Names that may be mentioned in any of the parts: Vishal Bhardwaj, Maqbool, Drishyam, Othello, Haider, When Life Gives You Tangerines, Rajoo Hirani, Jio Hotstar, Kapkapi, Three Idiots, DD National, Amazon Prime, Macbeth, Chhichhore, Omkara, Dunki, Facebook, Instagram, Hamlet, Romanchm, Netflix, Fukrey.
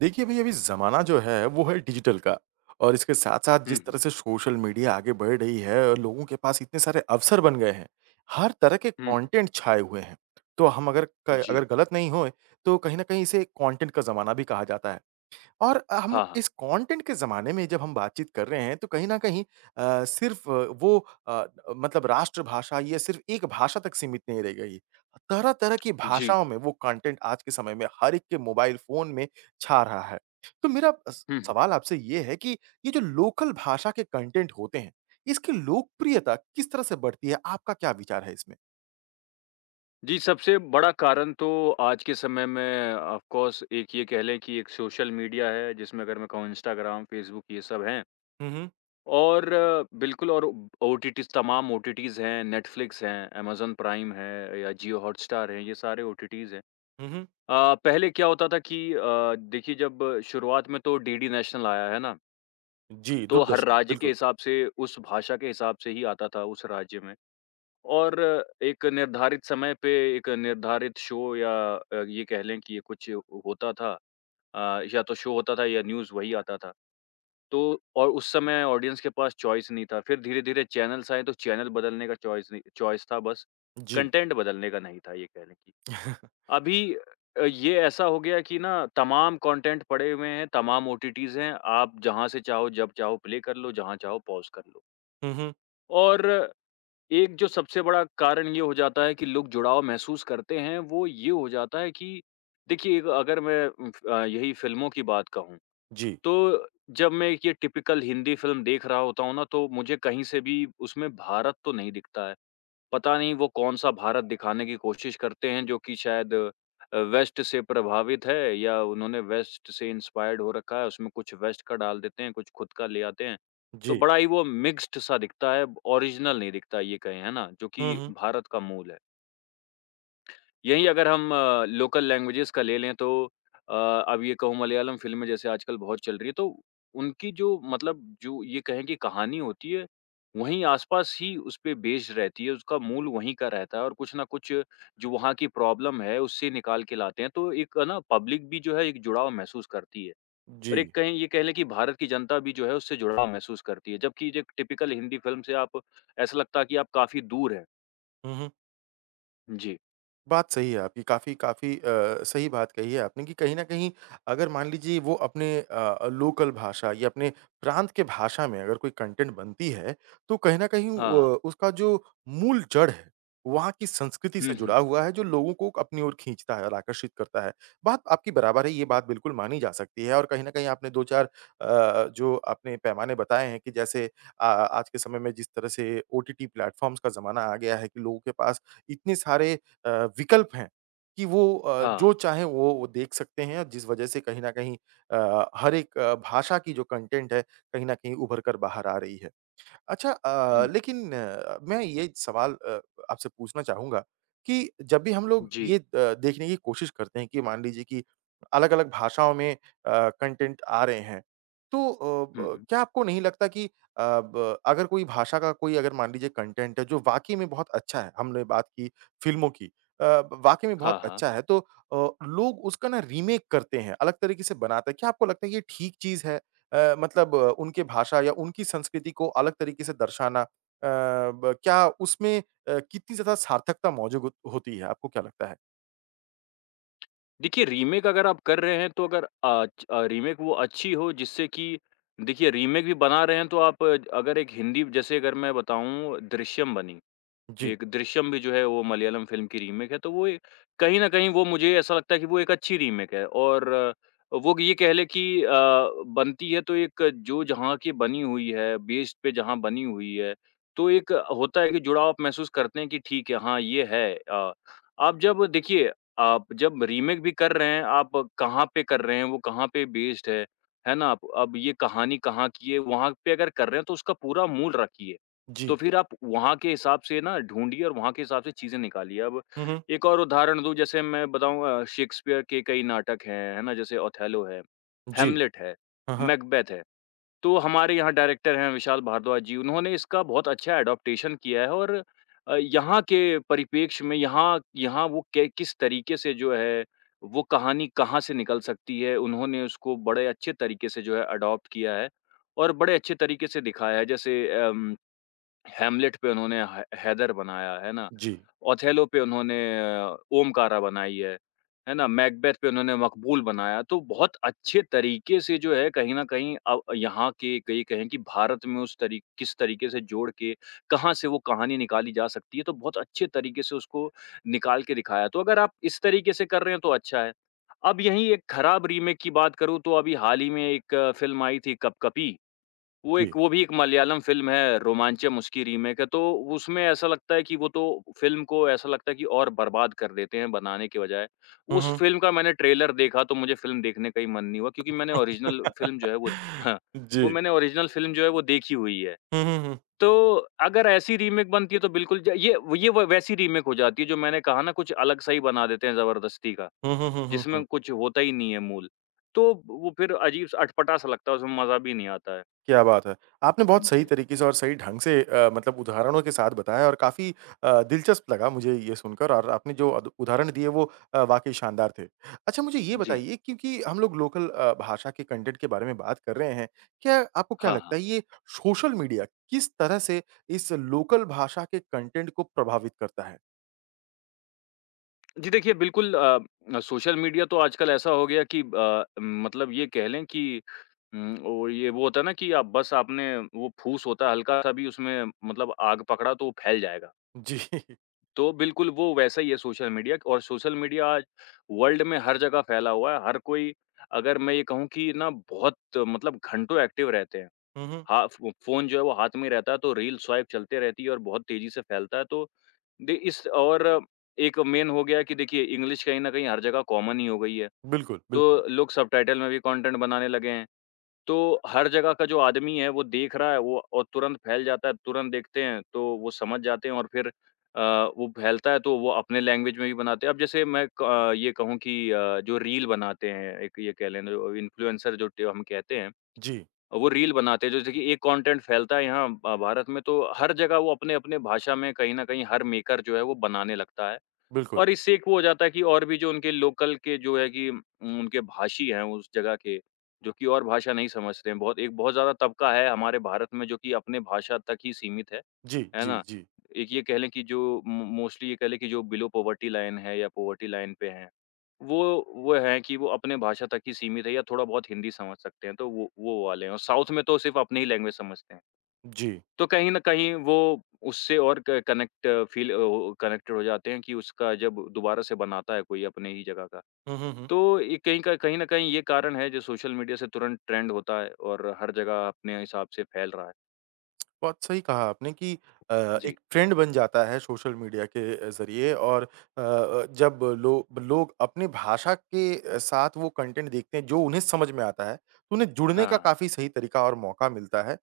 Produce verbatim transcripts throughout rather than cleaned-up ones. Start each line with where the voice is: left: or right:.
right: देखिए भई अभी ज़माना जो है वो है डिजिटल का और इसके साथ-साथ
left: हुँ,
right: जिस
left: हुँ।
right: तरह से सोशल मीडिया आगे बढ़ रही है और लोगों के पास इतने सारे अवसर बन गए हैं, हर तरह के
left: हुँ, हुँ।
right: कंटेंट छाए हुए हैं। तो हम अगर क
left: जी।
right: अगर गलत नहीं होए तो कहीं न कहीं इसे कंटेंट का ज़माना भी कहा जाता है। और अ, हम
left: हाँ, हाँ।
right: इस कंटेंट के ज़माने में जब हम बातचीत कर रहे हैं, तो कहीं न कहीं अ, सिर्फ़ वो अ, मतलब राष्ट्रभाषा या सिर्फ़ एक भाषा तक सीमित नहीं रह गई। तरह-तरह की
left: जी।
right: भाषाओं में वो कंटेंट आज के समय में हर एक के मोबाइल फ़ोन में छा रहा है। तो मेरा स
left: हुँ, हुँ।
right: सवाल आपसे ये है कि ये जो लोकल भाषा के कंटेंट होते हैं, इसकी लोकप्रियता किस तरह से बढ़ती है? आपका क्या विचार है इसमें?
left: जी, सबसे बड़ा कारण तो आज के समय में ऑफ़ कोर्स एक ये कह लें कि एक सोशल मीडिया है जिसमें अगर मैं कहूँ इंस्टाग्राम, फ़ेसबुक ये सब हैं।
right: हुँ, हुँ।
left: और अ, बिल्कुल, और ओटीटीज़ तमाम ओटीटीज़ हैं, नेटफ्लिक्स हैं, अमेज़न प्राइम है या जियो हॉटस्टार है, ये सारे ओ टी टीज़ हैं।
right: हुँ, हुँ।
left: अ, पहले क्या होता था कि अ, देखिए जब शुरुआत में तो डी डी नेशनल आया, है ना?
right: जी,
left: तो हर
right: दूरदर्शन,
left: राज्य के
right: बिल्कुल।
left: हिसाब से उस भाषा के हिसाब से ही आता था उस राज्य में। और एक निर्धारित समय पे एक निर्धारित शो या अ, ये कह लें कि ये कुछ होता था, अ, या तो शो होता था या न्यूज़ वही आता था। तो और उस समय ऑडियंस के पास चॉइस नहीं था। फिर धीरे-धीरे चैनल्स आए तो चैनल बदलने का चॉइस नहीं चॉइस था बस,
right: जी।
left: कंटेंट बदलने का नहीं था ये कह लें कि। अभी अ, ये ऐसा हो गया कि ना तमाम कंटेंट पड़े हुए हैं, तमाम ओ टी टीज़ हैं, आप जहाँ से चाहो, जब चाहो प्ले कर लो, जहाँ चाहो पॉज़ कर लो।
right: हुँ, हुँ।
left: और एक जो सबसे बड़ा कारण ये हो जाता है कि लोग जुड़ाव महसूस करते हैं, वो ये हो जाता है कि देखिए, एक अगर मैं अ, यही फ़िल्मों की बात कहूँ,
right: जी,
left: तो जब मैं ये टिपिकल हिंदी फ़िल्म देख रहा होता हूँ ना, तो मुझे कहीं से भी उसमें भारत तो नहीं दिखता है। पता नहीं वो कौन-सा भारत दिखाने की कोशिश करते हैं जो कि शायद अ, वेस्ट से प्रभावित है या उन्होंने वेस्ट से इंस्पायर्ड हो रखा है, उसमें कुछ वेस्ट का डाल देते हैं, कुछ खुद का ले आते हैं। तो
right: जी,
left: बड़ा ही वो मिक्स्ड सा दिखता है, ओरिजिनल नहीं दिखता ये कहें, है ना? जो कि
right: हुँ, हुँ।
left: भारत का मूल है। यहीं अगर हम लोकल लैंग्वेजेस का ले लें तो अ, अब ये कहूँ मलयालम फ़िल्में जैसे आजकल बहुत चल रही है तो उनकी जो मतलब जो ये कहें कि कहानी होती है, वहीं आस-पास ही उसपे बेस्ड रहती है, उसका मूल वहीं का रहता है और कुछ ना कुछ जो वहाँ की प्रॉब्लम है उससे निकाल के लाते हैं, तो एक ना पब्लिक भी जो है एक जुड़ाव महसूस करती है।
right: जी।
left: और एक कहें ये कह लें कि भारत की जनता भी जो है उससे जुड़ाव महसूस करती है, जबकि जो एक टिपिकल हिंदी फ़िल्म से आप ऐसा लगता है कि आप काफ़ी दूर हैं।
right: हुँ, हुँ।
left: जी।
right: बात सही है आपकी, काफ़ी काफ़ी अ, सही बात कही है आपने कि कहीं न कहीं अगर मान लीजिए वो अपने अ, लोकल भाषा या अपने प्रांत के भाषा में अगर कोई कंटेंट बनती है, तो कहीं न कहीं
left: हाँ।
right: अ, उसका जो मूल जड़ है, वहाँ की संस्कृति से
left: हुँ, हुँ।
right: जुड़ा हुआ है जो लोगों को अपनी ओर खींचता है और आकर्षित करता है। बात आपकी बराबर है, ये बात बिल्कुल मानी जा सकती है और कहीं न कहीं आपने दो चार अ, जो आपने पैमाने बताए हैं कि जैसे अ, आज के समय में जिस तरह से ओटीटी प्लेटफ़ॉर्म्स का ज़माना आ गया है कि लोगों के पास इतने सारे अ, विकल्प हैं कि वो अ,
left: हाँ।
right: जो चाहें वो वो देख सकते हैं, जिस वजह से कहीं न कहीं अ, हर एक अ, भाषा की जो कंटेंट है, कहीं न कहीं उभर कर बाहर आ रही है। अच्छा अ,
left: हुँ।
right: लेकिन अ, मैं ये सवाल अ, आपसे पूछना चाहूँगा कि जब भी हम लोग
left: जी,
right: ये अ, देखने की कोशिश करते हैं कि मान लीजिए कि अलग-अलग भाषाओं में अ, कंटेंट आ रहे हैं, तो अ,
left: हुँ,
right: ब
left: हुँ।
right: क्या आपको नहीं लगता कि अ, ब अगर कोई भाषा का कोई अगर मान लीजिए कंटेंट है जो वाक़ई में बहुत अच्छा है, हमने बात की फ़िल्मों की अ, वाक़ई में बहुत
left: हाँ, हाँ।
right: अच्छा है तो अ, लोग उसका ना रीमेक करते हैं, अलग तरीके से बनाते हैं। क्या आपको लगता है ये ठीक चीज़ है? अ, मतलब अ, उनके भाषा या उनकी संस्कृति को अलग तरीके से दर्शाना अ, ब क्या उसमें अ, कितनी ज़्यादा सार्थकता मौजूद होत- होती है? आपको क्या लगता है?
left: देखिए रीमेक अगर आप कर रहे हैं तो अगर अच अ, रीमेक वो अच्छी हो जिससे कि देखिए रीमेक भी बना रहे हैं तो आप अ, अगर एक हिंदी जैसे अगर मैं बताऊँ दृश्यम बनी।
right: जी,
left: एक दृश्यम भी जो है वो मलयालम फ़िल्म की रीमेक है, तो वो ए कहीं न कहीं वो मुझे ऐसा लगता है कि वो एक अच्छी रीमेक है और अ, वो ये कह लें कि अ, बनती है तो एक जो जहाँ की बनी हुई है, बेस्ड पे जहाँ बनी हुई है, तो एक होता है कि जुड़ाव आप महसूस करते हैं कि ठीक है, हाँ, ये है। अ, आप जब देखिए, आप जब रीमेक भी कर रहे हैं, आप कहाँ पे कर रहे हैं, वो कहाँ पे बेस्ड है, है ना? आप अब ये कहानी कहाँ की है, वहाँ पे अगर कर रहे हैं तो उसका पूरा मूल रखिए। तो
right: जी।
left: फिर आप वहाँ के हिसाब से ना ढूँढिए और वहाँ के हिसाब से चीज़ें निकालिए। अब
right: हुँ, हुँ।
left: एक और उदाहरण दूँ जैसे मैं बताऊँ अ, शेक्सपियर के कई नाटक हैं, है ना? जैसे ओथेलो है,
right: जी।
left: हैमलेट है,
right: हाँ, हाँ।
left: मैकबेथ है। तो हमारे यहाँ डायरेक्टर हैं विशाल भारद्वाज जी, उन्होंने इसका बहुत अच्छा एडॉप्टेशन किया है और अ, यहाँ के परिप्रेक्ष्य में यहाँ यहाँ वो के किस तरीके से जो है वो कहानी कहाँ से निकल सकती है, उन्होंने उसको बड़े अच्छे तरीके से जो है एडॉप्ट किया है और बड़े अच्छे तरीके से दिखाया है। जैसे अम हैमलेट पे उन्होंने है हैदर बनाया, है ना?
right: जी,
left: ओथेलो पे उन्होंने अ, ओमकारा बनाई है, है ना? मैकबेथ पे उन्होंने मकबूल बनाया, तो बहुत अच्छे तरीके से जो है कहीं न कहीं अ, यहाँ के कहीं कहें कि भारत में उस तरी किस तरीके से जोड़ के कहाँ से वो कहानी निकाली जा सकती है, तो बहुत अच्छे तरीके से उसको निकाल के दिखाया। तो अगर आप इस तरीके से कर रहे हैं तो अच्छा है। अब यहीं एक खराब रीमेक की बात करूँ तो अभी हाल ही में एक फ़िल्म आई थी कपकपी। वो
right: जी।
left: एक वो भी एक मलयालम फ़िल्म है, रोमांचम उसकी रीमेक है, तो उसमें ऐसा लगता है कि वो तो फ़िल्म को ऐसा लगता है कि और बर्बाद कर देते हैं बनाने के बजाय।
right: हुँ,
left: उस
right: हुँ।
left: फ़िल्म का मैंने ट्रेलर देखा तो मुझे फ़िल्म देखने का ही मन नहीं हुआ क्योंकि मैंने ओरिजिनल फ़िल्म जो है वो हाँ, वो
right: जी।
left: मैंने ओरिजिनल फ़िल्म जो है वो देखी हुई है।
right: हुँ, हुँ, हुँ।
left: तो अगर ऐसी रीमेक बनती है तो बिल्कुल ज ये ये व वैसी रीमेक हो जाती है जो मैंने कहा ना, कुछ अलग सा ही बना देते हैं ज़बरदस्ती का,
right: हुँ, हुँ, हुँ, हुँ,
left: जिसमें
right: हुँ।
left: कुछ होता ही नहीं है मूल। तो वो फिर अजीब-सा अटपटा-सा लगता है, उसमें मज़ा भी नहीं आता है।
right: क्या बात है! आपने बहुत सही
left: जी।
right: तरीके से और सही ढंग से अ, मतलब उदाहरणों के साथ बताया और काफ़ी अ, दिलचस्प लगा मुझे ये सुनकर और आपने जो अद उदाहरण दिए वो अ, वाक़ई शानदार थे। अच्छा मुझे ये
left: जी।
right: बताइए क्योंकि हम लोग लोकल अ, भाषा के कंटेंट के बारे में बात कर रहे हैं, क्या आपको क्या
left: हाँ, हाँ।
right: लगता है ये सोशल मीडिया किस तरह से इस लोकल भाषा के कंटेंट को प्रभावित करता है?
left: जी देखिए बिल्कुल, अ, अ, सोशल मीडिया तो आजकल ऐसा हो गया कि अ, मतलब ये कह लें कि उम, वो ये वो होता है ना कि आप बस आपने वो फूस होता है हल्का-सा भी, उसमें मतलब आग पकड़ा तो वो फैल जाएगा।
right: जी।
left: तो बिल्कुल वो वैसा ही है सोशल मीडिया, और सोशल मीडिया आज वर्ल्ड में हर जगह फैला हुआ है। हर कोई अगर मैं ये कहूँ कि ना बहुत मतलब घंटों एक्टिव रहते हैं।
right: हुँ, हुँ।
left: हाँ, फ़ो फ़ोन जो है वो हाथ में रहता है, तो रील स्वाइप चलते रहती है और बहुत तेज़ी से फैलता है, तो दे इस और एक मेन हो गया कि देखिए इंग्लिश कहीं न कहीं हर जगह कॉमन ही हो गई है,
right: बिल्कुल,
left: तो
right: बिल्कुल।
left: लोग सबटाइटल में भी कंटेंट बनाने लगे हैं। तो हर जगह का जो आदमी है, वो देख रहा है वो, और तुरंत फैल जाता है, तुरंत देखते हैं, तो वो समझ जाते हैं और फिर अ, वो फैलता है, तो वो अपने लैंग्वेज में भी बनाते हैं। अब जैसे मैं क अ, ये कहूँ कि अ, जो रील बनाते हैं, एक ये कह लें जो इन्फ्लुएंसर जो ट हम कहते हैं,
right: जी,
left: वो रील बनाते हैं, जैसे कि एक कंटेंट फैलता है यहाँ अ, भारत में तो हर जगह वो अपने-अपने भाषा में कहीं न कहीं हर मेकर जो है वो बनाने लगता है।
right: बिल्कुल।
left: और इससे एक वो हो जाता है कि और भी जो उनके लोकल के जो है कि उम, उनके भाषी हैं उस जगह के, जो कि और भाषा नहीं समझते हैं। बहुत एक बहुत ज़्यादा तबका है हमारे भारत में जो कि अपने भाषा तक ही सीमित है,
right: जी,
left: है
right: जी,
left: ना?
right: जी।
left: एक ये कह लें कि जो मो मोस्टली ये कह लें कि जो बिलो पॉवर्टी लाइन है या पॉवर्टी लाइन पे हैं, वो वो हैं कि वो अपने भाषा तक ही सीमित है या थोड़ा बहुत हिंदी समझ सकते हैं, तो वो वो वाले हैं। और साउथ में तो सिर्फ़ अपनी ही लैंग्वेज समझते हैं।
right: जी।
left: तो कहीं न कहीं वो उससे और क कनेक्ट फ़ील अ, ओ कनेक्टेड हो जाते हैं कि उसका जब दोबारा से बनाता है कोई अपने ही जगह का।
right: हुँ, हुँ, हुँ।
left: तो ये कहीं क कहीं न कहीं ये कारण है जो सोशल मीडिया से तुरंत ट्रेंड होता है और हर जगह अपने हिसाब से फैल रहा है।
right: बहुत सही कहा आपने कि अ,
left: जी।
right: एक ट्रेंड बन जाता है सोशल मीडिया के ज़रिए और अ अ, जब लो लोग अपनी भाषा के अ, साथ वो कंटेंट देखते हैं जो उन्हें समझ में आता है, तो उन्हें जुड़ने का
left: हाँ।
right: काफ़ी सही तरीका और मौका मिलता है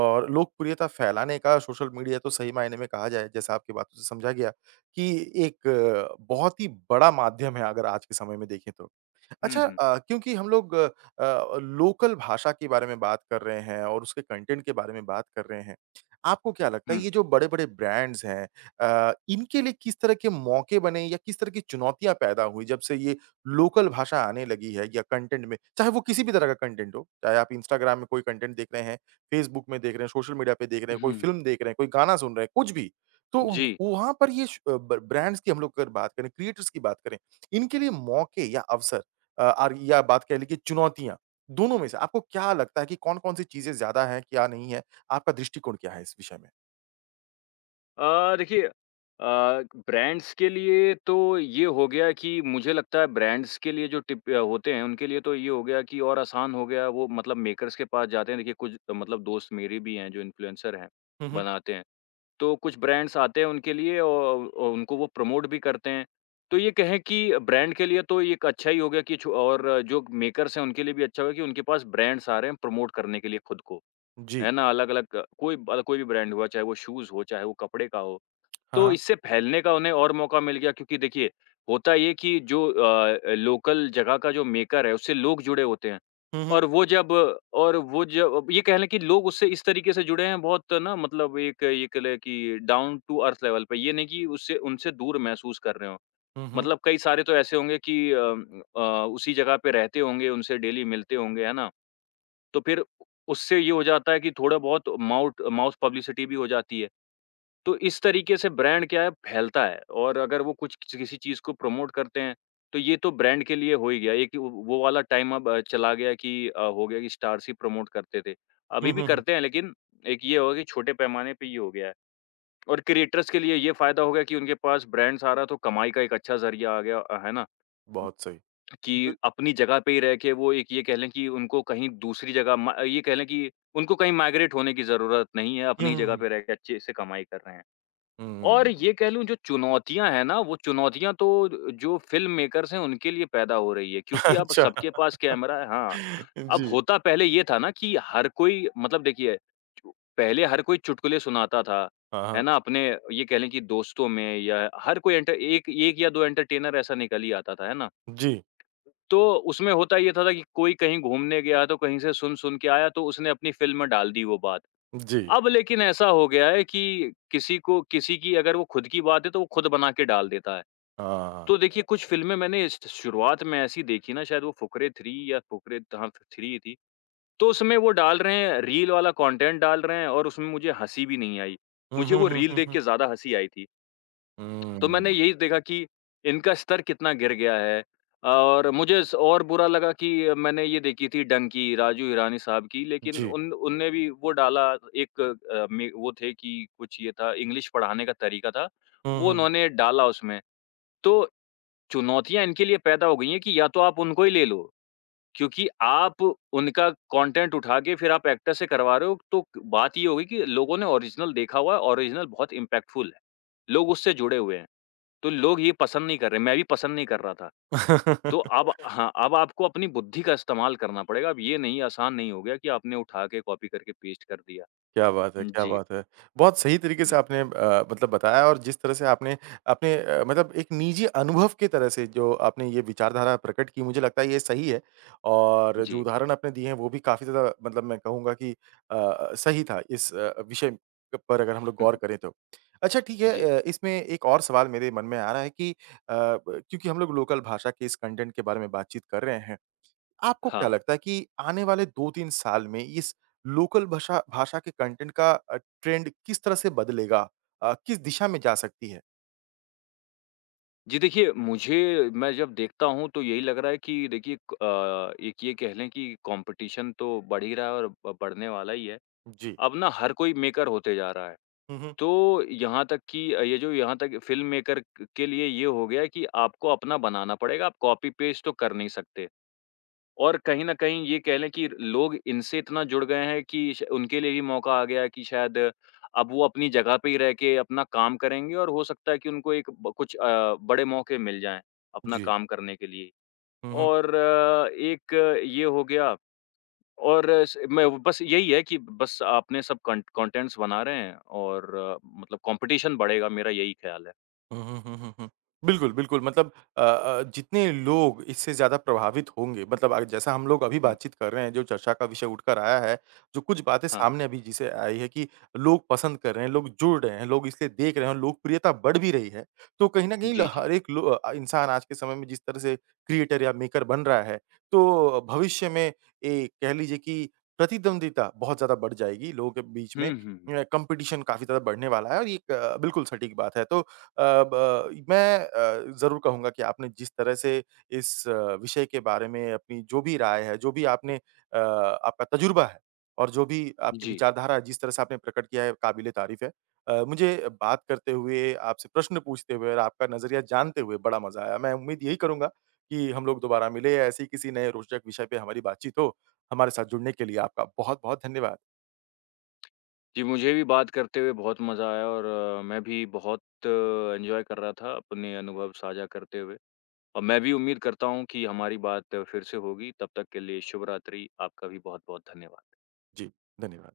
right: और लोकप्रियता फैलाने का सोशल मीडिया तो सही मायने में कहा जाए, जैसा आपकी बातों से समझा गया कि एक अ, बहुत ही बड़ा माध्यम है अगर आज के समय में देखें तो।
left: हुँ,
right: अच्छा
left: हुँ।
right: अ, क्योंकि हम लोग अ, अ, लोकल भाषा के बारे में बात कर रहे हैं और उसके कंटेंट के बारे में बात कर रहे हैं। आपको क्या लगता है
left: हुँ,
right: ये जो बड़े-बड़े ब्रांड्स हैं अ, इनके लिए किस तरह के मौके बने या किस तरह की चुनौतियाँ पैदा हुई जब से ये लोकल भाषा आने लगी है या कंटेंट में? चाहे वो किसी भी तरह का कंटेंट हो, चाहे आप इंस्टाग्राम में कोई कंटेंट देख रहे हैं, फेसबुक में देख रहे हैं, सोशल मीडिया पे देख रहे हैं, कोई
left: हुँ।
right: फ़िल्म देख रहे हैं, कोई गाना सुन रहे हैं, कुछ भी। तो
left: जी।
right: वहाँ पर ये श ब ब्रांड्स की हम लोग अगर बात करें, क्रिएटर्स की बात करें, इनके लिए मौके या अवसर अ, और या बात कह लीजिए चुनौतियाँ, दोनों में से आपको क्या लगता है कि कौन-कौन सी चीज़ें ज़्यादा हैं, क्या नहीं है? आपका दृष्टिकोण क्या है इस विषय में?
left: अ, देखिए अ, ब्रांड्स के लिए तो ये हो गया कि मुझे लगता है ब्रांड्स के लिए जो टिप अ, होते हैं उनके लिए तो ये हो गया कि और आसान हो गया वो, मतलब मेकर्स के पास जाते हैं। देखिए कुछ मतलब दोस्त मेरे भी हैं जो इन्फ्लुएंसर हैं,
right: हुँ, हुँ।
left: बनाते हैं, तो कुछ ब्रांड्स आते हैं उनके लिए, और, और उनको वो प्रमोट भी करते हैं, तो ये कहें कि ब्रांड के लिए तो ये एक अच्छा ही हो गया कि छो- और जो मेकर्स हैं उनके लिए भी अच्छा हो गया कि उनके पास ब्रांड्स आ रहे हैं प्रमोट करने के लिए खुद को,
right: जी।
left: है ना? अलग अलग कोई कोई भी ब्रांड हुआ, चाहे वो शूज़ हो, चाहे वो कपड़े का हो,
right: हाँ,
left: तो
right: हाँ।
left: इससे फैलने का उन्हें और मौका मिल गया क्योंकि देखिए, होता ये कि जो अ, लोकल जगह का जो मेकर है, उससे लोग जुड़े होते हैं।
right: हुँ, हुँ।
left: और वो जब और वो जब अब ये कह लें कि लोग उससे इस तरीके से जुड़े हैं बहुत ना, मतलब एक ये कह लें कि डाउन टू अर्थ लेवल पे, ये नहीं कि उससे उनसे दूर महसूस कर रहे हों।
right: हुँ, हुँ।
left: मतलब कई सारे तो ऐसे होंगे कि अ अ, उसी जगह पे रहते होंगे, उनसे डेली मिलते होंगे, है ना? तो फिर उससे ये हो जाता है कि थोड़ा बहुत माउट माउथ पब्लिसिटी भी हो जाती है। तो इस तरीके से ब्रांड क्या है फैलता है और अगर वो कुछ किसी किसी चीज़ को प्रमोट करते हैं, तो ये तो ब्रांड के लिए हो ही गया। एक वो वो वाला टाइम अब अ, चला गया कि अ, हो गया कि स्टार्स ही प्रमोट करते थे। अभी
right: हुँ,
left: भी
right: हुँ, हुँ।
left: करते हैं लेकिन एक ये हो गया कि छोटे पैमाने पे ये हो गया है। और क्रिएटर्स के लिए ये फ़ायदा हो गया कि उनके पास ब्रांड्स आ रहा तो कमाई का एक अच्छा ज़रिया आ गया, अ, है ना?
right: बहुत सही।
left: कि
right: बिल
left: अपनी जगह पे ही रह के वो एक ये कह लें कि उनको कहीं दूसरी जगह म ये कह लें कि उनको कहीं माइग्रेट होने की ज़रूरत नहीं है,
right: हुँ,
left: अपनी ही
right: हुँ,
left: जगह
right: हुँ।
left: पे रह के अच्छे से कमाई कर रहे हैं। और
right: हुँ,
left: ये कह लूँ जो चुनौतियाँ हैं ना, वो चुनौतियाँ तो जो फ़िल्म मेकर्स हैं उनके लिए पैदा हो रही है, क्योंकि अब
right: अच्छा।
left: सबके पास कैमरा है। हाँ, अब
right: जी।
left: होता पहले ये था ना कि हर कोई मतलब देखिए, चु- पहले हर कोई चुटकुले सुनाता था,
right: हाँ,
left: है
right: हाँ।
left: ना? अपने ये कह लें कि दोस्तों में या हर कोई एंटर एक 1 या दो एंटरटेनर ऐसा निकल ही आता था, है ना?
right: जी,
left: तो उसमें होता ये था था कि कोई कहीं घूमने गया तो कहीं से सुन-सुन के आया तो उसने अपनी फ़िल्म में डाल दी वो बात।
right: जी।
left: अब लेकिन ऐसा हो गया है कि किसी को किसी की अगर वो खुद की बात है तो वो खुद बना के डाल देता है।
right: हाँ, हाँ।
left: तो देखिए कुछ फ़िल्में मैंने श शुरुआत में ऐसी देखी ना, शायद वो फुकरे थ्री या फुकरे, हाँ, थ्री ही थी। तो उसमें वो डाल रहे हैं, रील वाला कंटेंट डाल रहे हैं और उसमें मुझे हँसी भी नहीं आई।
right: हुँ,
left: मुझे
right: हुँ,
left: वो
right: हुँ,
left: रील
right: हुँ,
left: देख
right: हुँ।
left: के ज़्यादा हँसी आई थी। तो मैंने
right: हुँ।
left: यही देखा कि इनका स्तर कितना गिर गया है और मुझे स और बुरा लगा कि मैंने ये देखी थी डंकी राजू हिरानी साहब की, लेकिन
right: जी।
left: उन उनने भी वो डाला। एक अ, में वो थे कि कुछ ये था इंग्लिश पढ़ाने का तरीका था,
right: हुँ,
left: वो
right: हुँ।
left: उन्होंने डाला उसमें। तो चुनौतियाँ इनके लिए पैदा हो गई हैं कि या तो आप उनको ही ले लो, क्योंकि आप उनका कंटेंट उठा के फिर आप एक्टर से करवा रहे हो, तो बात ये होगी कि लोगों ने ओरिजिनल देखा हुआ है, ओरिजिनल बहुत इम्पैक्टफुल है। लोग उससे जुड़े हुए हैं। तो लोग ये पसंद नहीं कर रहे, मैं भी पसंद नहीं कर रहा था। तो अब हाँ, अब आपको अपनी बुद्धि का इस्तेमाल करना पड़ेगा। अब ये नहीं आसान नहीं हो गया कि आपने उठा के कॉपी करके पेस्ट कर दिया।
right: क्या बात है, क्या
left: जी।
right: बात है! बहुत सही तरीके से
left: हुँ,
right: आपने अ, मतलब बताया और जिस तरह से आपने अपने अ, मतलब एक निजी अनुभव की तरह से जो आपने ये विचारधारा प्रकट की, मुझे लगता है ये सही है और जो
left: जी।
right: उदाहरण आपने दिए हैं वो भी काफ़ी ज़्यादा मतलब मैं कहूँगा कि अ अ, सही था इस अ, विषय पर अगर हम लोग
left: हम्म,
right: गौर करें तो। अच्छा ठीक है
left: जी,
right: अ, इसमें एक और सवाल मेरे मन में आ रहा है कि अ, ब क्योंकि हम लोग लोकल भाषा के इस कंटेंट के बारे में बातचीत कर रहे हैं, आपको
left: हाँ।
right: क्या लगता है कि आने वाले दो तीन साल में इस लोकल भाषा भाषा के कंटेंट का अ, ट्रेंड किस तरह से बदलेगा? अ, किस दिशा में जा सकती है?
left: जी, देखिए मुझे मैं जब देखता हूँ तो यही लग रहा है कि देखिए क अ, एक ये कह लें कि कॉम्पिटिशन तो बढ़ ही रहा है और ब बढ़ने वाला ही है।
right: जी।
left: अब ना हर कोई मेकर होते जा रहा है।
right: हुँ, हुँ।
left: तो यहाँ तक कि अ, ये जो यहाँ तक फ़िल्म मेकर क के लिए ये हो गया कि आपको अपना बनाना पड़ेगा, आप कॉपी पेस्ट तो कर नहीं सकते। और कहीं न कहीं ये कह लें कि लोग इनसे इतना जुड़ गए हैं कि श उनके लिए भी मौका आ गया है कि शायद अब वो अपनी जगह पे ही रह के अपना काम करेंगे और हो सकता है कि उनको एक ब कुछ अ, बड़े मौके मिल जाएँ, अपना
right: जी।
left: काम करने के लिए।
right: हुँ, हुँ।
left: और अ, एक ये हो गया और स मैं बस यही है कि बस आपने सब कंट कंटेंट्स बना रहे हैं और अ, मतलब कॉम्पिटिशन बढ़ेगा मेरा यही ख़्याल है।
right: हुँ, हुँ, हुँ, हुँ, हुँ। बिल्कुल, बिल्कुल मतलब अ अ, जितने लोग इससे ज़्यादा प्रभावित होंगे मतलब अ, जैसा हम लोग अभी
left: हुँ।
right: बातचीत कर रहे हैं, जो चर्चा का विषय उठकर आया है, जो कुछ बातें
left: हाँ,
right: सामने अभी जिसे आई है कि लोग पसंद कर रहे हैं, लोग जुड़ रहे हैं, लोग इसलिए देख रहे हैं और लोकप्रियता बढ़ भी रही है। तो कहीं न कहीं ल
left: जी, जी।
right: हर एक लो अ, इंसान आज के समय में जिस तरह से क्रिएटर या मेकर बन रहा है, तो भविष्य में ए कह लीजिए कि प्रतिद्वंदिता बहुत ज़्यादा बढ़ जाएगी लोगों के बीच में।
left: हुँ, हुँ, हुँ।
right: अ, कॉम्पिटिशन काफ़ी ज़्यादा बढ़ने वाला है और ये एक अ, बिल्कुल सटीक बात है। तो अ, ब मैं अ, ज़रूर कहूँगा कि आपने जिस तरह से इस अ, विषय के बारे में अपनी जो भी राय है, जो भी आपने अ, आपका तजुर्बा है और जो भी आपकी
left: जी।
right: विचारधारा है, जिस तरह से आपने प्रकट किया है, काबिल-ए-तारीफ़ है। अ, मुझे बात करते हुए, आपसे प्रश्न पूछते हुए और आपका नज़रिया जानते हुए बड़ा मज़ा आया। मैं उम्मीद यही करूँगा कि हम लोग दोबारा मिलें, ऐसे ही किसी नए रोचक विषय पे हमारी बातचीत हो। हमारे साथ जुड़ने के लिए आपका बहुत-बहुत धन्यवाद।
left: जी, मुझे भी बात करते हुए बहुत मज़ा आया और अ, मैं भी बहुत एन्जॉय कर रहा था अपने अनुभव साझा करते हुए और मैं भी उम्मीद करता हूँ कि हमारी बात फिर से होगी। तब तक के लिए शुभ रात्रि। आपका भी बहुत-बहुत धन्यवाद।
right: जी, धन्यवाद।